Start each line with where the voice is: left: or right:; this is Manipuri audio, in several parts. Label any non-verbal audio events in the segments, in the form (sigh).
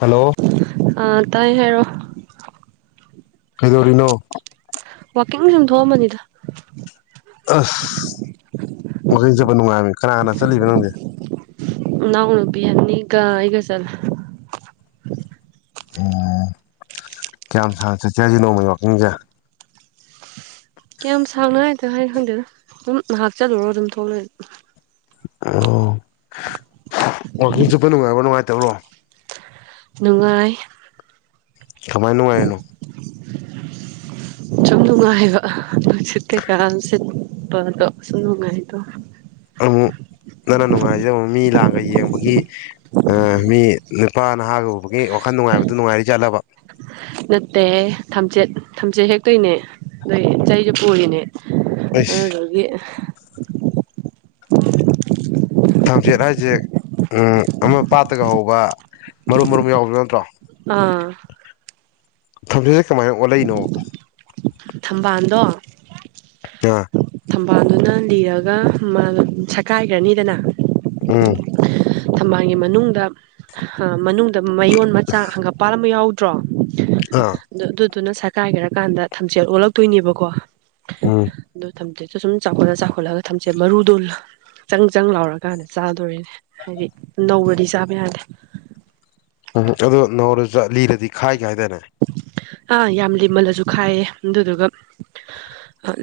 left: ꯍꯜꯂꯣ
right: ꯑ ꯇꯥꯏ ꯍꯥꯏꯔꯛꯑꯣ
left: ꯀꯩꯗꯧꯔꯤꯅꯣ
right: ꯋꯥꯥꯛꯀꯤꯡ ꯁꯨꯝ ꯊꯣꯛꯑꯝꯕꯅꯤꯗ
left: ꯑꯁ ꯋꯥꯛꯀꯤꯡ ꯆꯠꯄ ꯅꯨꯡꯉꯥꯏꯕꯅꯤ ꯀꯅꯥ ꯀꯅꯥ ꯆꯠꯂꯤꯕ ꯅꯪꯗꯤ
right: ꯏꯅꯥꯎꯅꯨꯄꯤ ꯑꯅꯤꯒ ꯑꯩꯒ ꯆꯠꯂꯦ
left: ꯎꯝ ꯀꯌꯥꯝ ꯁꯥꯥꯡꯅ ꯆꯠꯁꯦ ꯍꯥꯏꯅꯣ ꯅꯣꯡꯃꯩ ꯋꯥꯀꯤꯡꯁꯦ
right: ꯀꯌꯥꯝ ꯁꯥꯡꯅ ꯍꯥꯏꯗ ꯍꯥꯏ ꯈꯪꯗꯦꯅ ꯑꯗꯨꯝ ꯉꯥꯏꯍꯥꯛ ꯆꯠꯂꯨꯔꯣ ꯑꯗꯨꯝ ꯊꯣꯛꯂ
left: ꯑꯣ ꯋꯥꯋꯀꯤꯡ ꯆꯨꯠꯄ ꯅꯨꯡꯉꯥꯏꯕ꯭ꯔꯣ ꯅꯨꯡꯉꯥꯏꯇꯕ꯭ꯔꯣ
right: ꯅꯨꯡꯉꯥꯏ
left: ꯀꯃꯥꯏꯅ ꯅꯨꯡꯉꯥꯏꯔꯤꯅꯣ
right: ꯁꯨꯝ ꯅꯨꯡꯉꯥꯏꯍꯥꯢꯕ ꯅꯨꯁꯤꯠ ꯀꯩꯀ ꯑꯗꯨꯝ ꯁꯤꯠꯄ ꯑꯗꯨꯗꯣ ꯁꯨꯝ ꯅꯨꯡꯉꯥꯏꯔꯤꯗꯣ
left: ꯑꯃꯨꯛ ꯅꯪꯅ ꯅꯨꯡꯉꯥꯏꯖ ꯑꯃꯨꯛ ꯃꯤ ꯂꯥꯡꯒ ꯌꯦꯡꯕꯒꯤ ꯑꯥ ꯃꯤ ꯅꯨꯄꯥ ꯅꯍꯥꯒ ꯎꯕꯒꯤ ꯋꯥꯈꯜ ꯅꯨꯡꯉꯥꯏꯕꯗꯨ ꯅꯨꯡꯉꯥꯏꯔꯤꯖꯥꯠꯂꯕ
right: ꯅꯠꯇꯦꯍꯦ ꯊꯝꯆꯦꯠ ꯊꯝꯆꯦꯠ ꯍꯦꯛꯇꯣꯏꯅꯦ ꯑꯗꯨꯢꯒꯤ ꯆꯩꯗꯨ ꯄꯨꯔꯤꯅꯦ
left: ꯑꯩꯁ
right: ꯑꯗꯨꯗꯨꯒꯤ
left: ꯊꯝꯆꯦꯠ ꯍꯥꯏꯁꯦ ꯎꯝ ꯑꯃ ꯄꯥꯠꯇꯒ ꯍꯧꯕ ꯃꯔꯨꯝ ꯃꯔꯨꯝ ꯌꯥꯎꯕꯗꯣ ꯅꯠꯇ꯭ꯔꯣ
right: ꯑꯥ
left: ꯊꯝꯃꯦ ꯀꯃꯥꯏꯅ ꯑꯣꯜꯂꯛꯏꯅꯣ
right: ꯊꯝꯕꯥꯜꯗꯣ
left: ꯑ
right: ꯊꯝꯕꯥꯜꯗꯨꯅ ꯂꯤꯔꯒ ꯕꯥꯜꯗꯣ ꯁꯀꯥꯏꯈ꯭ꯔꯅꯤꯗꯅ
left: ꯎꯝ
right: ꯊꯝꯕꯥꯜꯒꯤ ꯃꯅꯨꯡꯗ ꯃꯅꯨꯡꯗ ꯃꯌꯣꯟ ꯃꯆꯥ ꯍꯪꯒꯥꯄꯥ ꯟ ꯑꯃ ꯌꯥꯎ ꯇ꯭ꯔꯣ
left: ꯑꯥ
right: ꯑꯗꯨꯅ ꯁꯔꯀꯥꯏꯒꯦꯔꯀꯥꯟꯗ ꯊꯝꯆꯦꯜꯠ ꯑꯣꯜꯂꯛꯇꯣꯏꯅꯦꯕꯀꯣ
left: ꯎꯝ
right: ꯗꯣ ꯊꯝꯆꯦꯠ ꯁꯨ ꯁꯨꯝ ꯆꯥꯎꯈꯠꯂ ꯆꯥꯎꯈꯠꯂꯒ ꯊꯝꯆꯦꯠ ꯃꯔꯨꯗꯣ ꯆꯪ ꯆꯪ ꯂꯥꯎꯔꯀꯥꯟꯗ ꯆꯥꯗꯣꯔꯤꯅꯦ ꯍꯥꯏꯗꯤ ꯅꯧꯔꯗꯤ ꯆꯥꯕ ꯌꯥꯗꯦ
left: ꯎꯝ ꯑꯗꯨꯗ ꯅꯧꯔ ꯆ ꯂꯤꯔꯗꯤ ꯈꯥꯏ ꯀꯥ ꯢ ꯍꯥꯏꯗꯥꯢꯅꯦ
right: ꯑꯥ ꯌꯥꯝ ꯂꯤꯃꯜꯂꯁꯨ ꯈꯥꯏꯌꯦ ꯑꯗꯨꯗꯨꯒ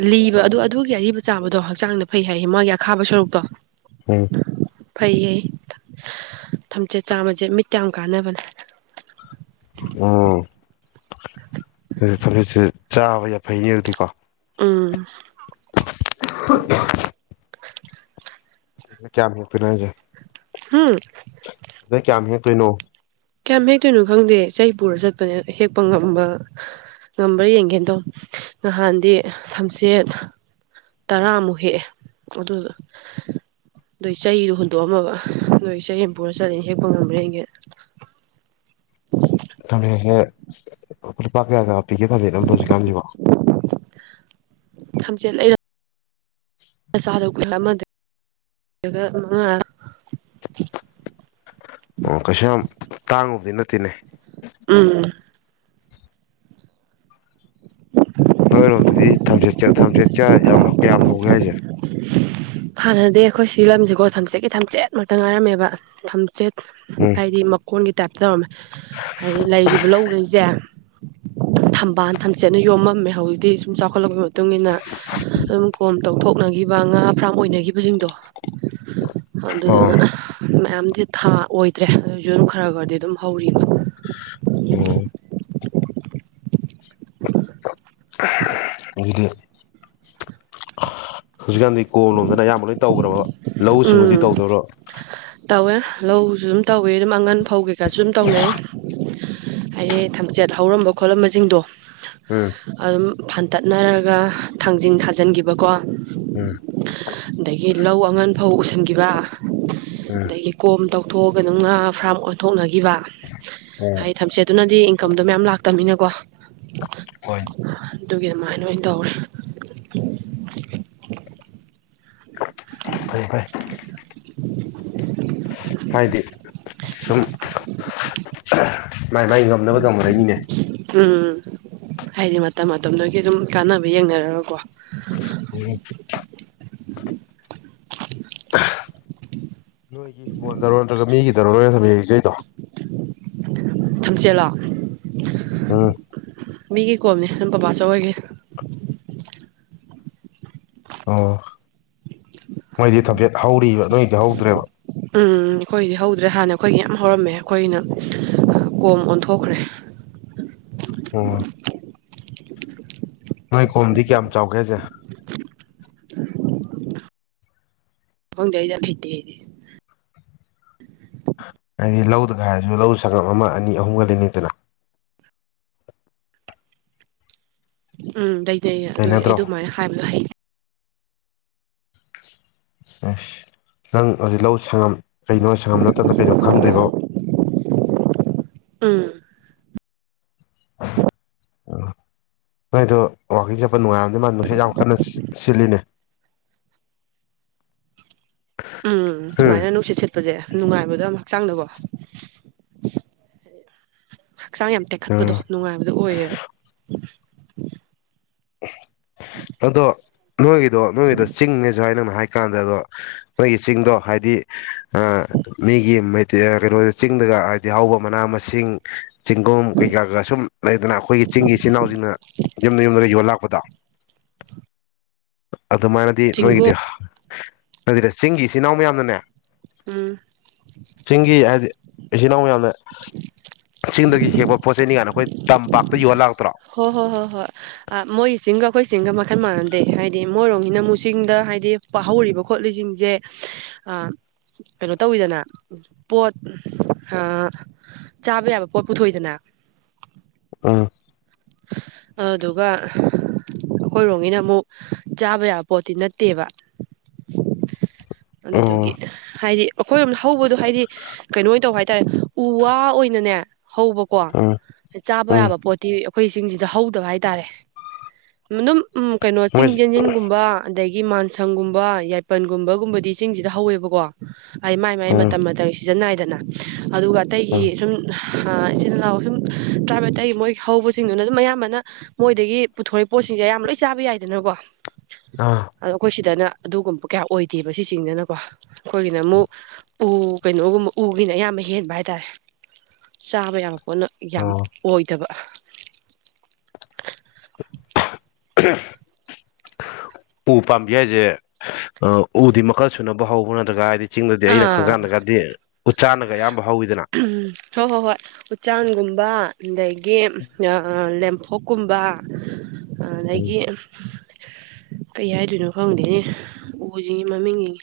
right: ꯂꯤꯕ ꯑꯗꯨ ꯑ-ꯗꯨꯒꯤ ꯑꯔꯤꯕ ꯆꯥꯕꯗꯣ ꯍꯛꯆꯥꯡꯗ ꯐꯩ ꯍꯥꯏꯌꯦ ꯃꯣꯢꯒꯤ ꯑꯈꯥꯕ ꯁꯔꯨꯛꯇꯣ
left: ꯎꯝ
right: ꯐꯩꯌꯦ ꯊꯝꯖꯦꯠ ꯆꯥꯕꯁꯦ ꯃꯤꯠꯇ ꯌꯥꯝ ꯀꯥꯟꯅꯕꯅꯦ
left: ꯎꯝ ꯑꯗꯨ ꯊꯝꯖꯦꯠꯁꯦ ꯆꯥꯕ ꯌꯥꯏ ꯐꯩꯅꯦ ꯑꯗꯨꯗꯤꯀꯣ
right: ꯎꯝ
left: (inaudible) ꯅꯣꯢ ꯀꯌꯥꯝ ꯍꯦꯛꯇꯣꯏꯅꯣ ꯍꯥꯏꯁꯦ
right: ꯍꯥꯝ
left: ꯅꯣꯏ ꯀꯥꯌꯝ ꯍꯦꯛꯇꯣꯏꯅꯣ
right: ꯀꯌꯥꯝ ꯍꯦꯛꯇꯣꯏꯅꯣ ꯈꯪꯗꯦ ꯆꯩ ꯄꯨꯔ ꯆꯠꯄꯅꯦ ꯍꯦꯛꯄ ꯉꯝꯕ ꯉꯝꯕ꯭ꯔꯥ ꯌꯦꯡꯒꯦꯗꯣ ꯅꯍꯥꯟꯗꯤ ꯊꯝꯆꯦꯠ ꯇꯔꯥꯃꯨꯛ ꯍꯦꯛꯑꯦ ꯑꯗꯨꯢ ꯆꯩꯗꯣ ꯍꯨꯟꯗꯣꯛꯑꯝꯃꯕ ꯅꯣꯏ ꯆꯩ ꯑꯃ ꯄꯨꯔ ꯆꯠꯂꯦ ꯍꯦꯛꯄ ꯉꯝꯕ꯭ꯔꯥ ꯌꯦꯡꯒꯦꯅ
left: ꯊꯃꯦꯁꯦ ꯂꯨꯄꯥ ꯀꯌꯥ ꯀꯌꯥ ꯄꯤꯒꯦ ꯊꯝꯆꯦꯠ ꯑꯃꯗ ꯍꯧꯖꯤꯛꯀꯟꯖꯤꯕꯨ
right: ꯊꯝꯖꯦꯠ ꯂꯩꯔ ꯆꯥꯗ ꯀꯨꯏꯔ ꯑꯃꯗ ꯃꯉꯥ
left: ꯇꯦꯟꯂꯦ
right: ꯎꯝ
left: ꯅꯣꯏꯔꯣꯝꯗꯗꯤ ꯊꯝꯆꯦꯠ ꯊꯝꯆꯦꯠ ꯆ ꯌꯥꯝ ꯀꯌꯥꯝ ꯍꯧꯒꯦ ꯍꯥꯏꯁꯦ
right: ꯍꯥꯟꯅꯗꯤ ꯑꯩꯈꯣꯏ ꯁꯤ ꯂꯝꯖꯦꯀꯣ ꯊꯝꯆꯦꯠꯀꯤ ꯊꯝꯆꯦꯠꯃꯛꯇ ꯉꯥꯏꯔꯝꯃꯦꯕ ꯊꯝꯆꯦꯠ
left: ꯎꯝ
right: ꯍꯥꯏꯗꯤ ꯃꯀꯣꯟꯒꯤ ꯇꯥꯏꯞ ꯇꯧꯔꯝꯃꯦ ꯍꯥꯏꯗꯤ ꯂꯩꯈꯤꯕ ꯂꯧꯈꯩꯁꯦ ꯊꯝꯕꯥꯜ ꯊꯝꯆꯦꯠꯅ ꯌꯣꯝꯃꯝꯃꯦ ꯍꯧꯖꯤꯛꯇꯤ ꯁꯨꯝ ꯆꯥꯎꯈꯠꯂꯛꯄꯒꯤ ꯃꯇꯨꯡ ꯏꯟꯅ ꯑꯗꯨꯝ ꯀꯣꯝ ꯇꯧꯊꯣꯛꯅꯈꯤꯕ ꯉꯥ ꯐꯥꯔꯝ ꯑꯣꯏꯅꯈꯤꯕꯁꯤꯡꯗꯣ
left: ꯑꯣ
right: ꯑꯗꯨꯗꯨꯅ ꯃꯌꯥꯝꯗꯤ ꯊꯥ ꯑꯣꯏꯗ꯭ꯔꯦ ꯑꯗꯨꯁꯨ ꯑꯗꯨꯝ ꯈꯔ ꯈꯔꯗꯤ ꯑꯗꯨꯝ ꯍꯧꯔꯤ
left: ꯎꯝ
right: (inaudible)
left: ꯑꯗꯨꯗꯤ ꯍꯧꯖꯤꯛꯀꯥꯟꯗꯤ ꯀꯣꯝꯂꯣꯝꯗꯅ ꯑꯌꯥꯝꯕ ꯂꯣꯏ ꯇꯧꯈ꯭ꯔꯕ ꯂꯧꯎ ꯁꯤꯡꯎꯗꯤ
right: ꯎꯝ
left: ꯇꯧꯗꯣꯏꯔꯣ
right: ꯇꯧꯋꯦ ꯂꯧꯁꯨ ꯑꯗꯨꯝ ꯇꯧꯋꯦ ꯑꯗꯨꯝ ꯑꯉꯟ ꯐꯧꯒꯤ (unintelligible) ꯇꯧꯅꯩ ꯍꯥꯏꯗꯤ ꯊꯝꯆꯦꯠ ꯍꯧꯔꯝꯕ ꯈꯣꯠꯂꯝꯕꯁꯤꯡꯗꯣ
left: ꯎꯝ
right: ꯑꯗꯨꯝ ꯐꯥꯟꯇꯠꯅꯔꯒ ꯊꯥꯡꯖꯤꯟ ꯊꯥꯖꯤꯟꯈꯤꯕꯀꯣ
left: ꯎꯝ
right: ꯑꯗꯒꯤ ꯂꯧ ꯑꯉꯟ ꯐꯧ ꯎꯁꯟꯈꯤꯕ
left: ꯎꯝ
right: ꯑꯗꯒꯤ ꯀꯣꯝ ꯇꯧꯊꯣꯛꯑꯒ ꯑꯗꯨꯝ ꯉꯥ ꯐꯥꯔꯝ ꯑꯣꯟꯊꯣꯛꯅꯒꯤꯕ
left: ꯎꯝ
right: ꯍꯥꯏꯗꯤ ꯊꯝꯆꯦꯠꯅꯗꯤ ꯏꯟꯀꯝꯗꯣ ꯃꯌꯥꯝ ꯂꯥꯛꯇꯕꯅꯤꯅꯀꯣ
left: ꯍꯣꯏ
right: ꯑꯗꯨꯒꯤ ꯑꯗꯨꯃꯥꯏꯅ ꯑꯣꯏꯅ ꯇꯧꯔꯦ
left: ꯐꯩ ꯐꯩ ꯍꯥꯏꯗꯤ ꯁꯨꯝ ꯃꯥꯏ ꯃꯥꯏ ꯉꯝꯅꯕ ꯇꯧꯅꯔꯛꯏꯅꯤꯅꯦ
right: ꯎꯝ ꯍꯥꯏꯗꯤ ꯃꯇꯝ ꯃꯇꯝꯗꯨꯒꯤ ꯑꯗꯨꯝ ꯀꯥꯟꯅꯕ ꯌꯦꯡꯅꯔꯒꯀꯣ
left: ꯎꯝ ꯍꯤꯡꯒꯣꯟꯗꯔꯣ ꯅꯠꯇ꯭ꯔꯒ ꯃꯤꯒꯤꯗꯔꯣ ꯅꯣꯏꯅ (unintelligible) ꯌꯩꯖꯩꯗꯣ
right: ꯊꯝꯆꯦꯠꯂꯣ
left: ꯎꯝ
right: ꯃꯤꯒꯤ ꯀꯣꯝꯅꯤ ꯅꯝ ꯕꯕꯥꯆꯧ ꯍꯣꯏꯒꯤ
left: ꯑꯣ ꯃꯣꯏꯗꯤ ꯊꯝꯆꯦꯠ ꯍꯧꯔꯤꯕ ꯅꯣꯏꯗꯤ ꯍꯧꯗ꯭ꯔꯦꯕ
right: ꯎꯝ ꯑꯩꯈꯣꯏꯗꯤ ꯍꯧꯗ꯭ꯔꯦ ꯍꯥꯟꯅ ꯑꯩꯈꯣꯏꯗꯤ ꯌꯥꯝ ꯍꯧꯔꯝꯃꯦ ꯑꯩꯈꯣꯏꯅ ꯀꯣꯝ ꯑꯣꯟꯊꯣꯛꯈ꯭ꯔꯦ
left: ꯑꯣ ꯅꯣꯏ ꯀꯣꯝꯗꯤ ꯀꯌꯥꯝ ꯆꯥꯎꯒꯦ ꯍꯥꯏꯁꯦ
right: ꯈꯪꯗꯤꯌꯦ ꯑꯩꯗꯤ ꯍꯩꯇꯦ ꯑꯩꯗꯤ
left: ꯂꯧꯗꯒ ꯍꯥꯏꯔꯁꯨ ꯂꯧ ꯁꯪꯒꯝ ꯑꯃ ꯑꯅꯤ ꯑꯍꯨꯝꯒ ꯂꯩꯅꯩꯗꯅ
right: (inaudible) ꯎꯝ ꯂꯩꯗꯦꯌꯦ ꯑꯗꯨꯏ
left: ꯂꯩꯅꯗ꯭ꯔꯣ
right: ꯑꯩꯗꯨ ꯑꯗꯨꯃꯥꯏꯅ ꯍꯥꯏꯕꯗꯣ ꯍꯩ
left: ꯑꯁ ꯅꯪ ꯍꯧꯖꯤꯛ ꯂꯧ ꯁꯪꯉꯝ ꯀꯩꯅꯣ ꯁꯪꯉꯝ ꯅꯠꯇꯝꯅ ꯀꯩꯅꯣ ꯈꯪꯗ꯭ꯔꯤꯕꯣ
right: ꯎꯝ
left: ꯅꯣꯏꯗꯣ ꯋꯥꯀꯤꯡ ꯆꯠꯄ ꯅꯨꯡꯉꯥꯏꯔꯝꯗꯧ ꯃꯥꯟ ꯅꯨꯡꯁꯤꯠ ꯌꯥꯝ ꯀꯟꯅ ꯁꯤꯠ ꯁꯤꯠꯂꯤꯅꯦ
right: ꯎꯝ ꯗꯨꯃꯥꯏꯅ ꯅꯨꯡꯁꯤꯠ ꯁꯤꯠꯄꯁꯦ ꯅꯨꯡꯉꯥꯏꯕꯗꯣ ꯌꯥꯝ ꯍꯛꯆꯥꯡꯗꯀꯣ ꯍꯛꯆꯥꯡ ꯌꯥꯝ ꯇꯦꯛꯈꯠꯄꯗꯣ
left: ꯎꯝ
right: ꯅꯨꯡꯉꯥꯏꯕꯗꯣ ꯑꯣꯏꯌꯦꯕ (inaudible)
left: (inaudible) ꯑꯗꯣ ꯅꯣꯏꯒꯤꯗꯣ ꯅꯣꯏꯗꯣ ꯆꯤꯡꯅꯦꯁꯨ ꯍꯥꯏ ꯅꯪꯅ ꯍꯥꯏ ꯀꯥꯟꯗ ꯑꯗꯣ ꯅꯣꯏꯒꯤ ꯆꯤꯡꯗꯣ ꯍꯥꯏꯗꯤ ꯑꯥ ꯃꯤꯒꯤ ꯃꯦꯇꯦꯔ ꯀꯩꯅꯣ ꯆꯤꯡꯗꯒ ꯍꯥꯏꯗꯤ ꯍꯧꯕ ꯃꯅꯥ ꯃꯁꯤꯡ ꯆꯤꯡꯒꯨꯝ ꯀꯩꯀꯥ ꯒ ꯁꯨꯝ ꯂꯩꯗꯅ ꯑꯩꯈꯣꯏꯒꯤ ꯆꯤꯡꯒꯤ ꯏꯆꯤꯜ ꯏꯅꯥꯎꯁꯤꯡꯅ ꯌꯨꯝꯗ ꯌꯨꯝꯗ ꯌꯣꯜ ꯂꯥꯛꯄꯗꯣ ꯑꯗꯨ ꯃꯥꯅꯗꯤ ꯅꯣꯏꯒꯤꯗꯤ
right: ꯆꯤꯡꯒꯣ
left: ꯍ ꯑꯗꯨꯗ ꯆꯤꯡꯒꯤ ꯏꯆꯤꯟ ꯏꯅꯥꯎ ꯃꯌꯥꯝꯅꯅꯦ
right: ꯎꯝ
left: (inaudible) ꯆꯤꯡꯒꯤ ꯍꯥꯏꯗꯤ ꯏꯆꯤꯟ ꯏꯅꯥꯎ ꯃꯌꯥꯝꯅ ꯆꯤꯡꯗꯒꯤ ꯍꯦꯛꯄ ꯄꯣꯠ ꯆꯩꯅꯤ ꯀꯌꯥꯅꯣ
right: ꯍꯣ ꯍꯣ ꯍꯣ ꯍꯣꯏ ꯑ ꯃꯣꯏꯆꯤꯡꯒ ꯑꯩꯈꯣꯏ ꯆꯤꯡꯒ ꯃ ꯈꯟ ꯃꯥꯟꯅꯗꯦ ꯍꯥꯏꯗꯤ ꯃꯣꯏꯔꯣꯝꯒꯤꯅ ꯃꯨ ꯆꯤꯡꯗ ꯍꯥꯏꯗꯤ ꯄ ꯍꯧꯔꯤꯕ ꯈꯣꯠꯂꯤꯁꯤꯡꯁꯦ ꯑ ꯀꯩꯅꯣ ꯇꯧꯋꯤꯗꯅ ꯄꯣꯠ ꯍꯥ ꯆꯥꯕ ꯌꯥꯕ ꯄꯣꯠ ꯄꯨꯊꯣꯛꯏꯗꯅ
left: ꯑꯥ
right: ꯑꯥꯗꯨꯒ ꯑꯩꯈꯣꯏꯔꯣꯝꯒꯤꯅ ꯑꯃꯨꯛ ꯆꯥꯕ ꯌꯥꯕ ꯄꯣꯠꯇꯤ ꯅꯠꯇꯦꯕ (inaudible)
left: ꯎꯝ
right: ꯑꯗꯨꯗꯨꯒꯤ ꯍꯥꯏꯗꯤ ꯑꯩꯈꯣꯏ ꯔꯣꯝ ꯍꯧꯕꯗꯣ ꯍꯥꯏꯗꯤ ꯀꯩꯅꯣ ꯑꯣꯏꯅ ꯇꯧꯕ ꯍꯥꯏꯇꯥꯔꯦ ꯎ ꯋꯥ ꯑꯣꯏꯅꯅꯦ ꯍꯧꯕꯀꯣ
left: ꯎꯝ
right: ꯆꯥꯕ
left: ꯎꯝ
right: ꯌꯥꯕ ꯄꯣꯠꯇꯤ ꯑꯩꯈꯣꯏ ꯆꯤꯡꯁꯤꯗ ꯍꯧꯗꯕ ꯍꯥꯏꯇꯥꯔꯦ ꯃꯅꯨꯝ ꯎꯝ ꯀꯩꯅꯣ ꯆꯤꯡ
left: ꯃꯣꯏ
right: ꯆꯦꯟꯁꯤꯟꯒꯨꯝꯕ ꯑꯗꯒꯤ ꯑꯩꯒꯤ ꯃꯥꯟꯁꯪꯒꯨꯝꯕ ꯌꯥꯏꯄꯟꯒꯨꯝꯕꯒꯨꯝꯕꯗꯤ ꯆꯤꯡꯁꯤꯗ ꯍꯧꯋꯦꯕꯀꯣ ꯑꯩ ꯃꯥꯏ ꯃꯥꯏ
left: ꯎꯝ
right: ꯃꯇꯝ ꯃꯇꯝꯒꯤ ꯁꯤꯖꯤꯟꯅꯥꯏꯗꯅ ꯑꯗꯨꯒ ꯑꯇꯩꯒꯤ
left: ꯎꯝ
right: ꯁꯨꯝ ꯑ ꯏꯆꯤꯜ ꯏꯅꯥꯎ ꯁꯨꯝ ꯇ꯭ꯔꯥꯕꯇꯩꯒꯤ ꯃꯣꯏ ꯍꯧꯕꯦ ꯁꯤꯡꯗꯨꯅ ꯑꯗꯨꯝ ꯑꯌꯥꯝꯕꯅ ꯃꯣꯏꯗꯒꯤ ꯄꯨꯊꯣꯔꯛꯏ ꯄꯣꯠꯁꯤꯡꯁꯦ ꯑꯌꯥꯝꯕꯅ ꯂꯣꯏ ꯆꯥꯕ ꯌꯥꯏꯗꯅꯀꯣ ꯑꯗꯣ
left: ꯑꯥ
right: ꯑꯩꯈꯣꯏ ꯁꯤꯗꯅ ꯑꯗꯨꯒꯨꯝꯕ ꯀꯌꯥ ꯑꯣꯏꯗꯦꯕ ꯁꯤꯁꯤꯡꯁꯤꯅꯀꯣ ꯑꯩꯈꯣꯏꯒꯤꯅ ꯑꯃꯨꯛ ꯎ ꯀꯩꯅꯣꯒꯨꯝꯕ ꯎꯒꯤꯅ ꯑꯌꯥꯝꯕ ꯍꯦꯟꯕ ꯍꯥꯏꯇꯥꯔꯦ ꯆꯥꯕ ꯌꯥꯕ ꯄꯣꯠꯅ ꯌꯥꯝ
left: ꯑꯣ
right: ꯑꯣꯏꯗꯕ
left: ꯎ ꯄꯥꯝꯕꯤ ꯍꯥꯏꯁꯦ ꯎꯗꯤ ꯃꯈꯜ ꯁꯨꯅꯕ ꯍꯧꯕ꯭ꯔ ꯅꯠꯇ꯭ꯔꯒ ꯍꯥꯏꯗꯤ ꯆꯤꯡꯗꯗꯤ ꯑꯩꯅ ꯈꯪ ꯀꯥꯟꯗ ꯀꯥꯟꯗꯤ ꯎꯆꯥꯅꯒꯌꯥ ꯑꯌꯥꯝ
right: ꯍꯑꯝ ꯍꯣꯏ ꯍꯣꯏ ꯍꯣꯏ ꯎꯆꯆꯥꯡꯒꯨꯝꯕ ꯑꯗꯒꯤ ꯂꯦꯝꯐꯣꯛꯀꯨꯝꯕ
left: ꯎꯝ
right: ꯑꯗꯒꯤ ꯀꯩ ꯍꯥꯏꯗꯣꯏꯅꯣ ꯈꯪꯗꯦꯅꯦ ꯎꯁꯤ ꯃꯃꯤꯡꯁꯤ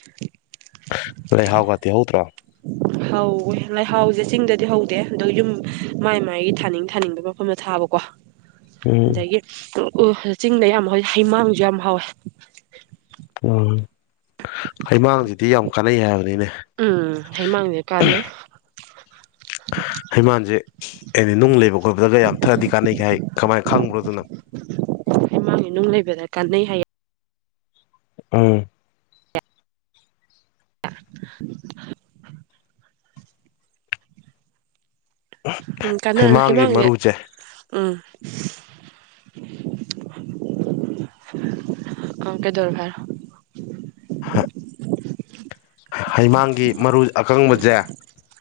left: ꯂꯩ ꯍꯥꯎ ꯒꯗꯤ ꯍꯧꯗ꯭ꯔꯣ
right: ꯍꯧꯋꯦ ꯂꯩꯍꯥꯎꯁꯦ ꯆꯤꯡꯗꯗꯤ ꯍꯧꯗꯦ ꯑꯗꯣ ꯌꯨꯝ ꯃꯥꯏ ꯃꯥꯏꯒꯤ ꯊꯥꯅꯤꯡ ꯊꯥꯅꯤꯡꯕ ꯃꯐꯝꯗ ꯊꯥꯕꯀꯣ
left: ꯎꯝ
right: ꯑꯗꯒꯤ ꯑꯣ ꯆꯤꯡꯗ ꯌꯥꯝ ꯍꯥꯎꯋꯦ ꯍꯤꯃꯥꯡꯁꯨ ꯌꯥꯝ ꯍꯥꯎꯋꯦ
left: ꯎꯝ ꯍꯩꯃꯥꯡꯁꯤꯗꯤ ꯌꯥꯝ ꯀꯥꯟꯅꯩ ꯍꯥꯏꯕꯅꯤꯅꯦ
right: ꯎꯝ ꯍꯩꯃꯥꯡꯅꯦ ꯀꯥꯟꯅꯩ
left: ꯍꯩꯃꯥꯟꯁꯦ ꯑꯦꯅꯤ ꯅꯨꯡ ꯂꯩꯕ ꯑꯣꯏꯕꯗꯒ ꯌꯥꯝ ꯊꯔꯗꯤ ꯀꯥꯟꯅꯩꯈꯤ ꯍꯥꯏ ꯀꯃꯥꯏꯅ ꯈꯪꯕ꯭ꯔꯣꯗꯨꯅ
right: ꯍꯩꯃꯥꯡꯁꯦ ꯅꯨꯡ ꯂꯩꯕꯗ ꯀꯥꯟꯅꯩ ꯍꯥꯏꯌꯦ
left: ꯎꯝ
right: (unintelligible) ꯎꯝ ꯀꯥꯟꯅ
left: ꯍꯩꯃꯥꯡꯒꯤ
right: ꯍꯩꯃꯥꯡꯁꯦ
left: ꯃꯔꯨꯁꯦ
right: ꯎꯝ ꯑꯥ ꯀꯩꯗꯧꯔꯕ ꯍꯥꯏꯎ
left: ꯍꯩꯃꯥꯡꯒꯤ ꯃꯔꯨ ꯑꯀꯪꯕꯁꯦ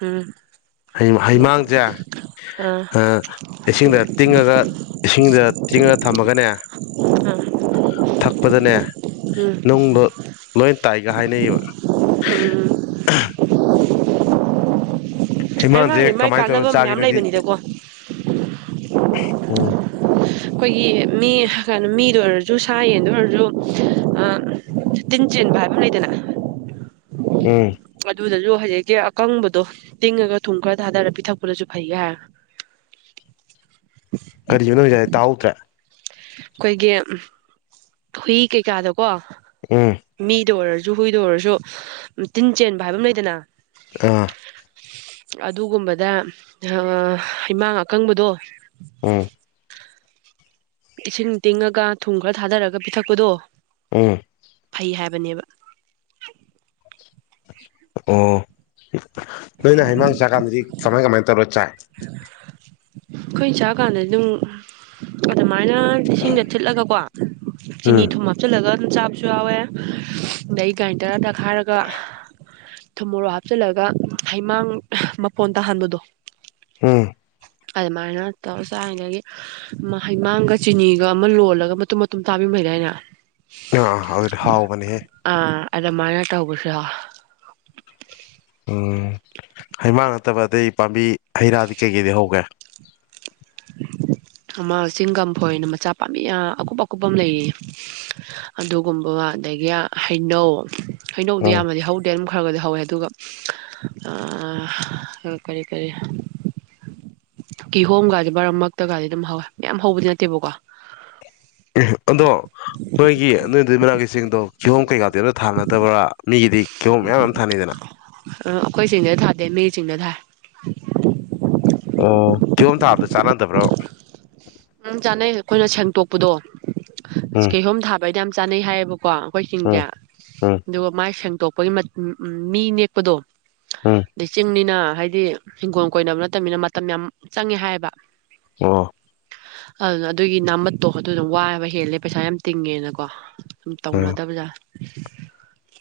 right: ꯎꯝ
left: ꯍꯩ ꯍꯩꯃꯥꯡꯁꯦ ꯑꯥ ꯏꯁꯤꯡꯗ ꯇꯤꯡꯉꯒ ꯏꯁꯤꯡꯗ ꯇꯤꯡꯉꯒ ꯊꯝꯃꯒꯅꯦ
right: ꯑꯥ
left: ꯊꯛꯄꯗꯅꯦ
right: ꯎꯝ
left: ꯅꯨꯡꯗꯣ ꯂꯣꯏ ꯇꯥꯏꯒ ꯍꯥꯏꯅꯩꯌꯦꯕ
right: ꯎꯝ ꯍꯥꯏ ꯃꯥ
left: ꯍꯩꯃꯥꯡꯁꯦ
right: ꯃꯒꯤ
left: ꯀꯃꯥꯏꯅ ꯇꯧꯔ
right: ꯀꯥꯟꯅꯕ ꯃꯌꯥꯝ
left: ꯆꯥꯒꯦꯅꯣꯗꯤ
right: ꯂꯩꯕꯅꯤꯗꯀꯣ
left: ꯎꯝ
right: ꯑꯩꯈꯣꯏꯒꯤ ꯃꯤ ꯀꯅꯣ ꯃꯤꯗ ꯑꯣꯏꯔꯁꯨ ꯁꯥ ꯌꯦꯟꯗ ꯑꯣꯏꯔꯁꯨ ꯇꯤꯟ ꯆꯦꯟꯕ ꯍꯥꯏꯕ ꯑꯃ ꯂꯩꯗꯅ
left: ꯎꯝ
right: ꯑꯗꯨꯗꯁꯨ ꯍꯧꯖꯤꯛꯀꯤ ꯑꯀꯪꯕꯗꯣ ꯇꯤꯡꯉꯒ ꯊꯨꯝ ꯈꯔ ꯊꯥꯗꯔ ꯄꯤꯊꯛꯄꯗꯁꯨ ꯐꯩ ꯍꯥꯏ
left: ꯇꯍꯧꯗ꯭ꯔꯦ
right: ꯑꯩꯈꯣꯏꯒꯤ ꯍꯨꯏ ꯀꯩꯀꯥꯗꯣ ꯀꯣ
left: ꯎꯝ
right: ꯃꯤ ꯗ ꯑꯣꯏꯔꯁ ꯨ ꯍꯨꯏꯗ ꯑꯣꯏꯔꯁꯨ ꯇꯤꯟ ꯆꯦꯟꯕ ꯍꯥꯏꯕ ꯑꯃ ꯂꯩꯗꯅ
left: ꯑꯥ
right: ꯑꯗꯨꯒꯨꯝꯕꯗ ꯑꯥ ꯍꯩꯃꯥꯡ ꯑꯀꯪꯕꯗꯣ
left: ꯎꯝ
right: ꯏꯁꯤꯡ ꯇꯤꯡꯉꯒ ꯊꯨꯝ ꯈꯔ ꯊꯥꯗꯔꯒ ꯄꯤꯊꯛꯄꯗꯣ
left: ꯎꯝ
right: ꯐꯩ ꯍꯥꯏꯕꯅꯦꯕ
left: ꯑꯣ ꯅꯣꯏꯅ ꯍꯤꯃꯥꯡ ꯆꯥꯀꯥꯟꯗꯤ ꯀꯃꯥꯏ ꯀꯃꯥꯏ ꯇꯧꯔ ꯆꯥꯏ
right: ꯑꯩꯈꯣꯏꯅ ꯆꯥꯛ ꯀꯥꯟꯗ ꯑꯗꯨꯝ ꯑꯗꯨꯃꯥꯏꯅ ꯏꯁꯤꯡꯗ ꯊꯤꯠꯂꯒꯀꯣ ꯆꯤꯅꯤ
left: ꯎꯝ
right: ꯊꯨꯝ ꯍꯥꯞꯆꯤꯜꯂꯒ ꯁꯨꯝ ꯆꯥꯕꯁꯨ ꯌꯥꯎꯋꯦ ꯑꯗꯩ ꯒ꯭ꯔꯥꯏꯟꯗꯔ ꯇꯛꯈꯥꯏꯔꯒ ꯊꯨꯝꯃꯣꯔꯣꯛ ꯍꯥꯞꯆꯤꯜꯂꯒ ꯍꯩꯃꯥꯡ ꯃꯄꯣꯟ ꯇꯥꯍꯟꯕꯗꯣ
left: ꯍꯝ
right: ꯑꯗꯨꯃꯥꯏꯅ ꯇꯧꯔ ꯆꯗꯒꯤ ꯍꯩꯃꯥꯡꯒ ꯆꯤꯅꯤꯒ ꯑꯃ ꯂꯣꯜꯂꯒ ꯃꯇꯨꯝ ꯃꯇꯨꯝ ꯇꯥꯕꯤꯕꯩꯗ ꯑꯏꯅ
left: (unintelligible) ꯍꯥꯎꯕꯅꯦ ꯍꯦ
right: ꯑꯗꯨ ꯃꯥꯅ ꯇꯧꯕꯁꯨ ꯌꯧꯑꯦ
left: ꯎꯝ ꯍꯩꯃꯥꯡ ꯅꯠꯇꯕ ꯑꯇꯩ ꯄꯥꯝꯕꯤ ꯍꯩ ꯔꯥꯗꯤ ꯀꯩꯀꯩꯗꯤ ꯍꯧꯒꯦ
right: ꯑꯃ ꯆꯤꯡ ꯀꯝꯐꯣꯏꯅ ꯃꯆꯥ ꯄꯥꯝꯕꯤ ꯑꯀꯨꯞ ꯑꯀꯨꯞꯄ ꯑꯃ ꯂꯩꯌꯦ ꯑꯗꯨꯒꯨꯝꯕ ꯑꯗꯒꯤ ꯍꯩꯅꯧ ꯍꯩꯅꯧꯗꯤ
left: ꯎꯝ
right: ꯌꯥꯝꯅꯗꯤ ꯍꯧꯗꯦ ꯑꯗꯨꯝ ꯈꯔꯒꯗꯤ ꯍꯧꯋꯦ ꯑꯗꯨꯒ ꯑ ꯀꯔꯤ ꯀꯔꯤ ꯀꯤꯍꯣꯝꯒꯗꯤ ꯕꯥꯔ ꯃꯛꯇꯒꯗꯤ ꯑꯗꯨꯝ ꯍꯧꯋꯦ ꯃꯌꯥꯝ ꯍꯧꯕꯗꯤ ꯅꯠꯇꯦꯕꯀꯣ
left: ꯑꯗꯨꯏ ꯃꯅꯥꯒꯤꯁꯤꯡꯗꯣ ꯀꯤꯍꯣꯝ ꯀꯩꯀꯥ ꯗꯤ ꯑꯝꯇ ꯊꯥꯅꯗꯕ꯭ꯔꯥ ꯃꯤꯒꯤꯗꯤ ꯀꯤꯍꯣꯝ ꯃꯌꯥꯝ ꯃꯌꯥꯝ ꯑꯃ ꯊꯥꯅꯩꯗꯅ
right: ꯎꯝ ꯑꯩꯈꯣꯏ ꯆꯤꯡꯗ ꯊꯥꯗꯦ ꯃꯤ ꯆꯤꯡꯗ ꯊꯥ
left: ꯑꯣ ꯀꯤꯌꯣꯝ ꯊꯥꯕꯗ ꯆꯅꯗꯕ꯭ꯔꯣ
right: ꯎꯝ ꯆꯥꯅꯩ ꯑꯩꯈꯣꯏꯅ ꯁꯦꯡꯇꯣꯛꯄꯗꯣ
left: ꯎꯝ
right: ꯀꯩꯍꯣꯝ ꯊꯥꯞ ꯕꯥꯗꯤ ꯌꯥꯝ ꯆꯥꯅꯩ ꯍꯥꯏꯌꯦ ꯀꯣ ꯑꯩꯈꯣꯏ ꯆꯤꯡꯁꯦ
left: ꯎꯝ ꯎꯝ
right: ꯑꯗꯨꯒ ꯃꯥꯏ ꯁ ꯇꯣꯞꯄꯒꯤ ꯃꯠ ꯎꯝ ꯎꯝ ꯃꯤ ꯅꯦꯛꯄꯗꯣ
left: ꯎꯝ
right: ꯑꯗꯩ ꯆꯤꯡꯅꯤꯅ ꯍꯥꯏꯗꯤ ꯍꯤꯡꯒꯣꯜ ꯀꯣꯏꯅꯕ ꯅꯠꯇꯅꯤꯅ ꯃꯇꯝ ꯌꯥꯝ ꯆꯪꯉꯦ ꯍꯥꯏꯌꯦꯕ
left: ꯑꯣ
right: ꯑꯗꯨꯅ ꯑꯗꯨꯒꯤ ꯅꯥꯝꯃꯠꯇꯣ ꯑꯗꯨꯅꯝ ꯋꯥꯕ ꯍꯦꯜꯂꯦ ꯄꯩꯁꯥ ꯌꯥꯝ ꯇꯤꯡꯉꯦꯅꯀꯣ ꯁꯨꯝ ꯇꯧꯅꯗꯕ ꯖꯥꯠ (inaudible)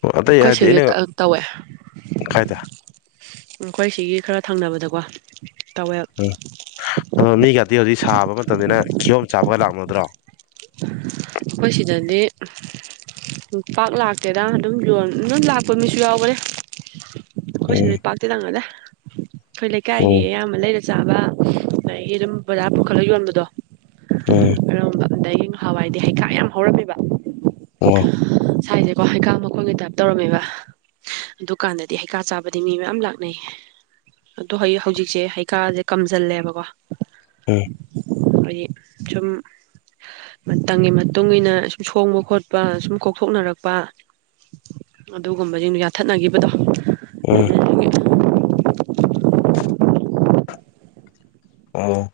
left: ꯑꯣ ꯑꯇꯩ ꯍꯥꯏꯗꯤ ꯑꯩꯅ ꯀꯥꯏꯗ
right: ꯑꯩꯈꯣꯏ ꯁꯤꯒꯤ ꯈꯔ ꯊꯪꯅꯕꯗꯀꯣ (unintelligible)
left: ꯎꯝ ꯑꯗꯣ ꯃꯤꯒꯗꯤ ꯍꯧꯖꯤꯛ ꯁꯥꯕ ꯃꯇꯝꯅ ꯀꯤꯌꯣꯝ ꯆꯥꯕꯒ (unintelligible)
right: ꯑꯩꯈꯣꯏ ꯁꯤꯗꯗꯤ ꯄꯥꯛ ꯂꯥꯛꯇꯦꯅ ꯑꯗꯨꯝ ꯌꯣꯟ ꯑꯗꯨꯝ ꯂꯥꯛꯄ ꯃꯤꯁꯨ ꯌꯥꯎꯈꯔꯦ ꯍꯈꯣꯏ
left: ꯎꯝ
right: ꯁꯤꯗ ꯄꯥꯛꯇꯦ ꯇꯪꯉꯗꯦ ꯑꯩꯈꯣꯏ ꯂꯩꯀꯥꯏꯒꯤ
left: ꯎꯝ
right: ꯑꯌꯥꯝꯕ ꯂꯩꯔ ꯆꯥꯕ ꯑꯗꯒꯤ ꯑꯗꯨꯝ ꯕꯖꯥ ꯄꯨꯈꯠꯂꯒ ꯌꯣꯟꯕꯗꯣ
left: ꯎꯝ
right: ꯑꯔꯝꯕ (unintelligible) ꯍꯋꯥꯏꯗꯤ ꯍꯩꯀꯥ ꯌꯥꯝ ꯍꯧꯔꯝꯃꯦꯕ
left: ꯑꯣ
right: ꯀꯣ ꯍꯩꯀꯥ ꯃꯈꯣꯡꯒꯤ ꯇꯥꯏꯞ ꯇꯧꯔꯝꯃꯦꯕ ꯑꯗꯨꯀꯥꯟꯗꯗꯤ ꯍꯩꯀꯥ ꯆꯥꯕꯗꯤ ꯃꯤ ꯃꯌꯥꯝ ꯂꯥꯛꯅꯩ ꯑꯗꯣ ꯍꯧ ꯍꯧꯖꯤꯛꯁꯦ ꯍꯩꯀꯥꯁꯦ ꯀꯝꯖꯜꯂꯦꯕꯀꯣ
left: ꯎꯝ
right: ꯑꯩꯈꯣꯏ ꯁꯨꯝ ꯃꯇꯝꯒꯤ ꯃꯇꯨꯡ ꯏ ꯃꯇꯨꯡꯏꯟꯅ ꯁꯨꯝ ꯁꯣꯡꯕ ꯈꯣꯠꯄ ꯁꯨꯝ ꯀꯣꯛꯊꯣꯛꯅꯔꯛꯄ ꯑꯗꯨꯒꯨꯝꯕꯁꯤꯡꯗꯨ ꯌꯥꯊꯠꯅꯈꯤꯕꯗꯣ
left: ꯎꯝ
right: ꯑꯗꯨꯗꯨꯒꯤ
left: ꯑꯣ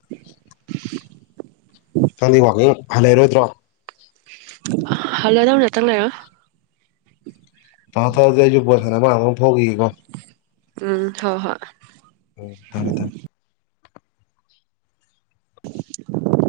left: ꯁꯪꯗꯤ ꯋꯥꯀꯤꯡ ꯍꯜ ꯂꯩꯔꯣꯏꯗ꯭ꯔꯣ (unintelligible)
right: ꯍꯜꯂꯗꯅꯦ ꯉꯇꯪ ꯂꯩꯔꯒ
left: ꯇꯧꯔꯣ ꯇꯧꯔꯗꯤ (unintelligible)
right: ꯎꯝ ꯍꯣ ꯍꯣꯏ
left: ꯑꯣ ꯐꯔꯦ ꯐꯔꯦ
right: (inaudible)